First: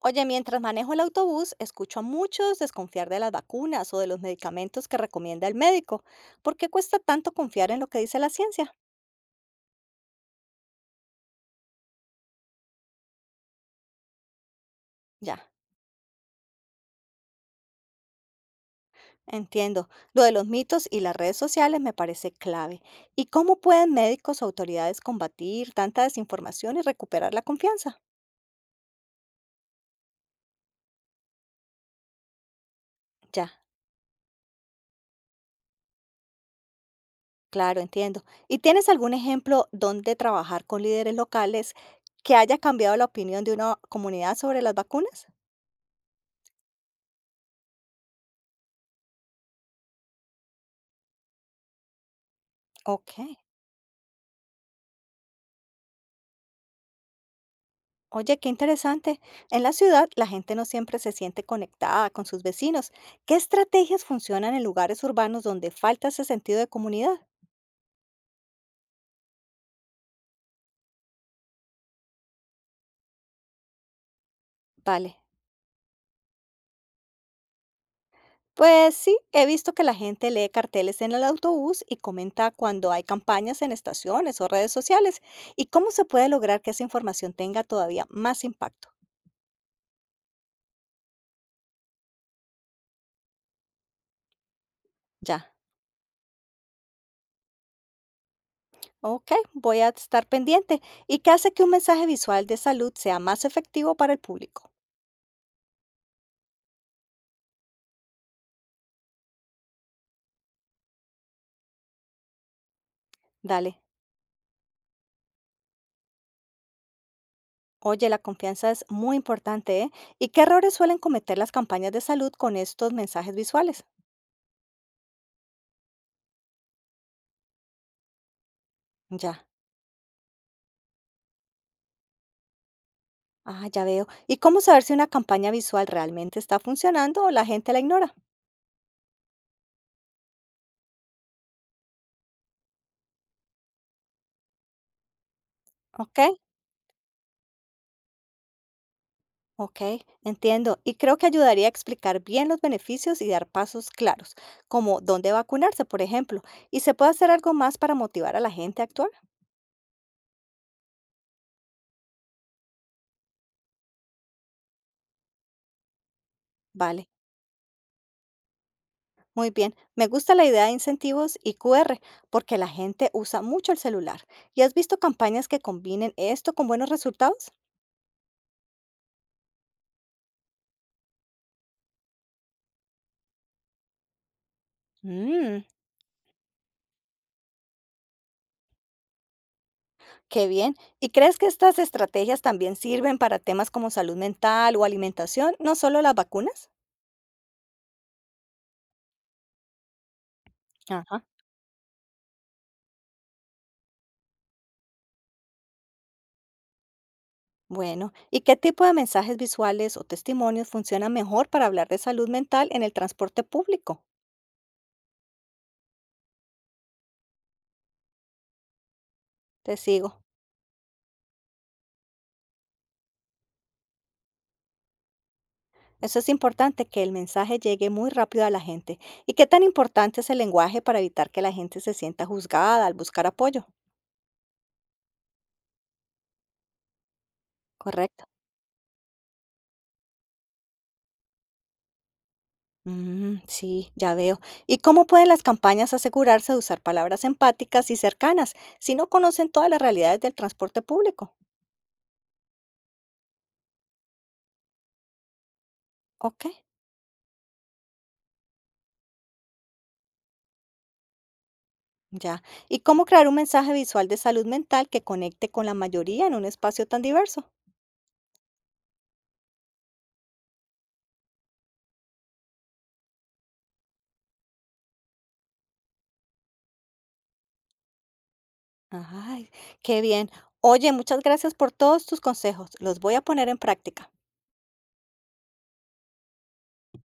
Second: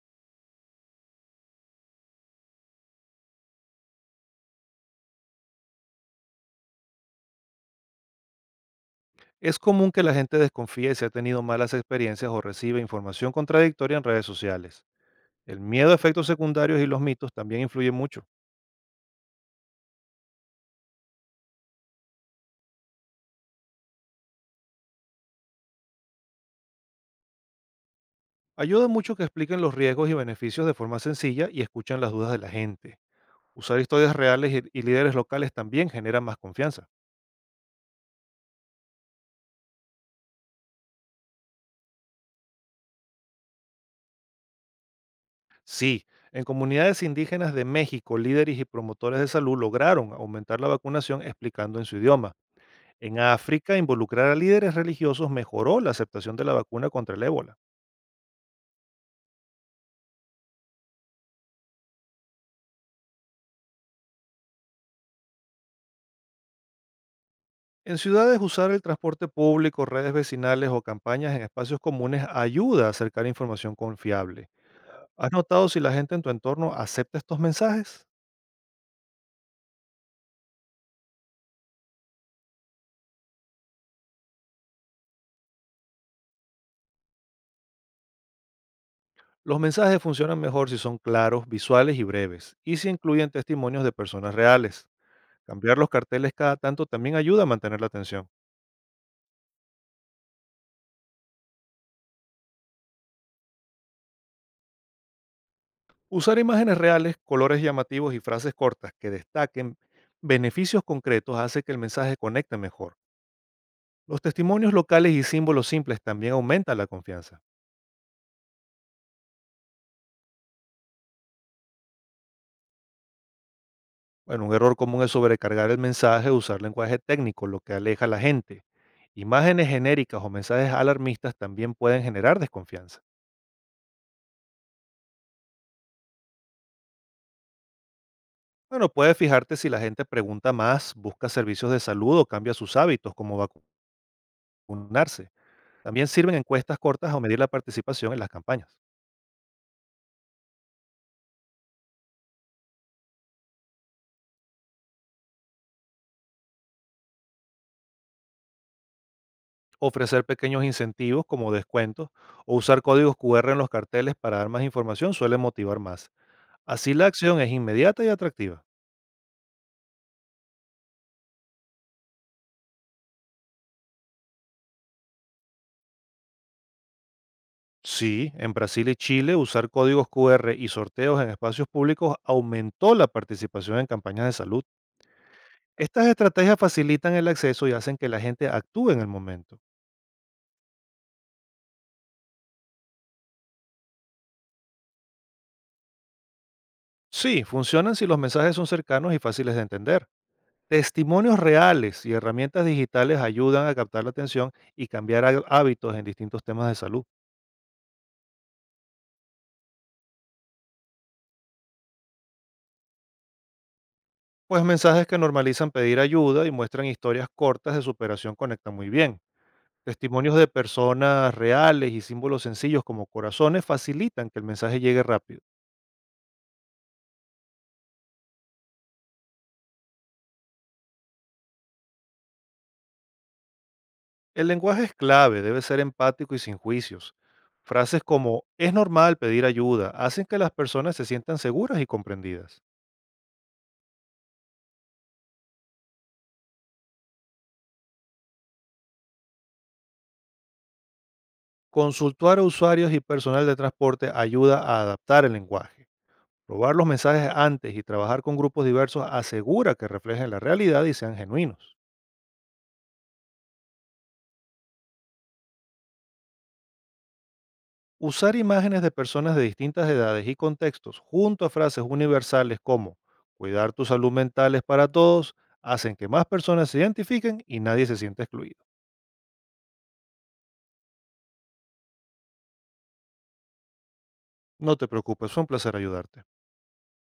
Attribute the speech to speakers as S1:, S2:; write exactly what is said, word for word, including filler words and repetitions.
S1: Oye, mientras manejo el autobús, escucho a muchos desconfiar de las vacunas o de los medicamentos que recomienda el médico. ¿Por qué cuesta tanto confiar en lo que dice la ciencia?
S2: Es común que la gente desconfíe si ha tenido malas experiencias o recibe información contradictoria en redes sociales.
S1: Ya,
S2: El miedo a efectos secundarios y los mitos también influyen mucho.
S1: entiendo. Lo de los mitos y las redes sociales me parece clave. ¿Y cómo pueden médicos o autoridades combatir tanta desinformación y recuperar la confianza?
S2: Ayuda mucho que expliquen los riesgos y beneficios de forma sencilla y escuchen las dudas de la gente.
S1: Ya,
S2: Usar historias reales y, y líderes locales también genera más confianza.
S1: claro, entiendo. ¿Y tienes algún ejemplo donde trabajar con líderes locales que haya cambiado la opinión de una comunidad sobre las vacunas?
S2: Sí, en comunidades indígenas de México, líderes y promotores de salud lograron aumentar la vacunación explicando en su idioma. En
S1: Ok.
S2: África, involucrar a líderes religiosos mejoró la aceptación de la vacuna contra el ébola.
S1: Oye, qué interesante. En la ciudad, la gente no siempre se siente conectada con sus vecinos. ¿Qué estrategias funcionan en lugares urbanos donde falta ese sentido de comunidad?
S2: En ciudades, usar el transporte público, redes vecinales o campañas en espacios comunes ayuda a acercar información confiable.
S1: Vale.
S2: ¿Has notado si la gente en tu entorno acepta estos mensajes?
S1: Pues sí, he visto que la gente lee carteles en el autobús y comenta cuando hay campañas en estaciones o redes sociales. ¿Y cómo se puede lograr que esa información tenga todavía más impacto?
S2: Los mensajes funcionan mejor si son claros, visuales y breves, y si incluyen testimonios de personas reales.
S1: Ya.
S2: Cambiar los carteles cada tanto también ayuda a mantener la atención.
S1: Ok, voy a estar pendiente. ¿Y qué hace que un mensaje visual de salud sea más efectivo para el público?
S2: Usar imágenes reales, colores llamativos y frases cortas que destaquen beneficios concretos hace que el mensaje conecte mejor.
S1: Dale.
S2: Los testimonios locales y símbolos simples también aumentan la confianza.
S1: Oye, la confianza es muy importante, ¿eh? ¿Y qué errores suelen cometer las campañas de salud con estos mensajes visuales?
S2: Bueno, un error común es sobrecargar el mensaje o usar lenguaje técnico, lo que aleja a la gente.
S1: Ya,
S2: Imágenes genéricas o mensajes alarmistas también pueden generar desconfianza.
S1: ah, ya veo. ¿Y cómo saber si una campaña visual realmente está funcionando o la gente la ignora?
S2: Bueno, puedes fijarte si la gente pregunta más, busca servicios de salud o cambia sus hábitos, como vacunarse. También
S1: Ok,
S2: sirven encuestas cortas o medir la participación en las campañas.
S1: ok, entiendo. Y creo que ayudaría a explicar bien los beneficios y dar pasos claros, como dónde vacunarse, por ejemplo. ¿Y se puede hacer algo más para motivar a la gente a actuar?
S2: Ofrecer pequeños incentivos como descuentos o usar códigos Q R en los carteles para dar más información suele motivar más. Así la
S1: Vale.
S2: acción es inmediata y atractiva.
S1: Muy bien, me gusta la idea de incentivos y Q R porque la gente usa mucho el celular. ¿Y has visto campañas que combinen esto con buenos resultados?
S2: Sí, en Brasil y Chile usar códigos Q R y sorteos en espacios públicos aumentó la participación en campañas de salud.
S1: Mmm,
S2: Estas estrategias facilitan el acceso y hacen que la gente actúe en el momento.
S1: qué bien. ¿Y crees que estas estrategias también sirven para temas como salud mental o alimentación, no solo las vacunas?
S2: Sí, funcionan si los mensajes son cercanos y fáciles de entender.
S1: Ajá.
S2: Testimonios reales y herramientas digitales ayudan a captar la atención y cambiar há- hábitos en distintos temas de salud.
S1: Bueno, ¿y qué tipo de mensajes visuales o testimonios funcionan mejor para hablar de salud mental en el transporte público?
S2: Pues mensajes que normalizan pedir ayuda y muestran historias cortas de superación conectan muy bien.
S1: Te sigo.
S2: Testimonios de personas reales y símbolos sencillos como corazones facilitan que el mensaje llegue rápido.
S1: Eso es importante, que el mensaje llegue muy rápido a la gente. ¿Y qué tan importante es el lenguaje para evitar que la gente se sienta juzgada al buscar apoyo?
S2: El lenguaje es clave, debe ser empático y sin juicios. Frases
S1: Correcto.
S2: como es normal pedir ayuda hacen que las personas se sientan seguras y comprendidas.
S1: Mm, sí, ya veo. ¿Y cómo pueden las campañas asegurarse de usar palabras empáticas y cercanas si no conocen todas las realidades del transporte público?
S2: Consultar a usuarios y personal de transporte ayuda a adaptar el lenguaje.
S1: Ok,
S2: Probar los mensajes antes y trabajar con grupos diversos asegura que reflejen la realidad y sean genuinos.
S1: ya. ¿Y cómo crear un mensaje visual de salud mental que conecte con la mayoría en un espacio tan diverso?
S2: Usar imágenes de personas de distintas edades y contextos junto a frases universales como cuidar tu salud mental es para todos hacen que más personas se identifiquen y nadie se sienta excluido.
S1: Ay, qué bien. Oye, muchas gracias por todos tus consejos. Los voy a poner en práctica.
S2: No te preocupes, fue un placer ayudarte.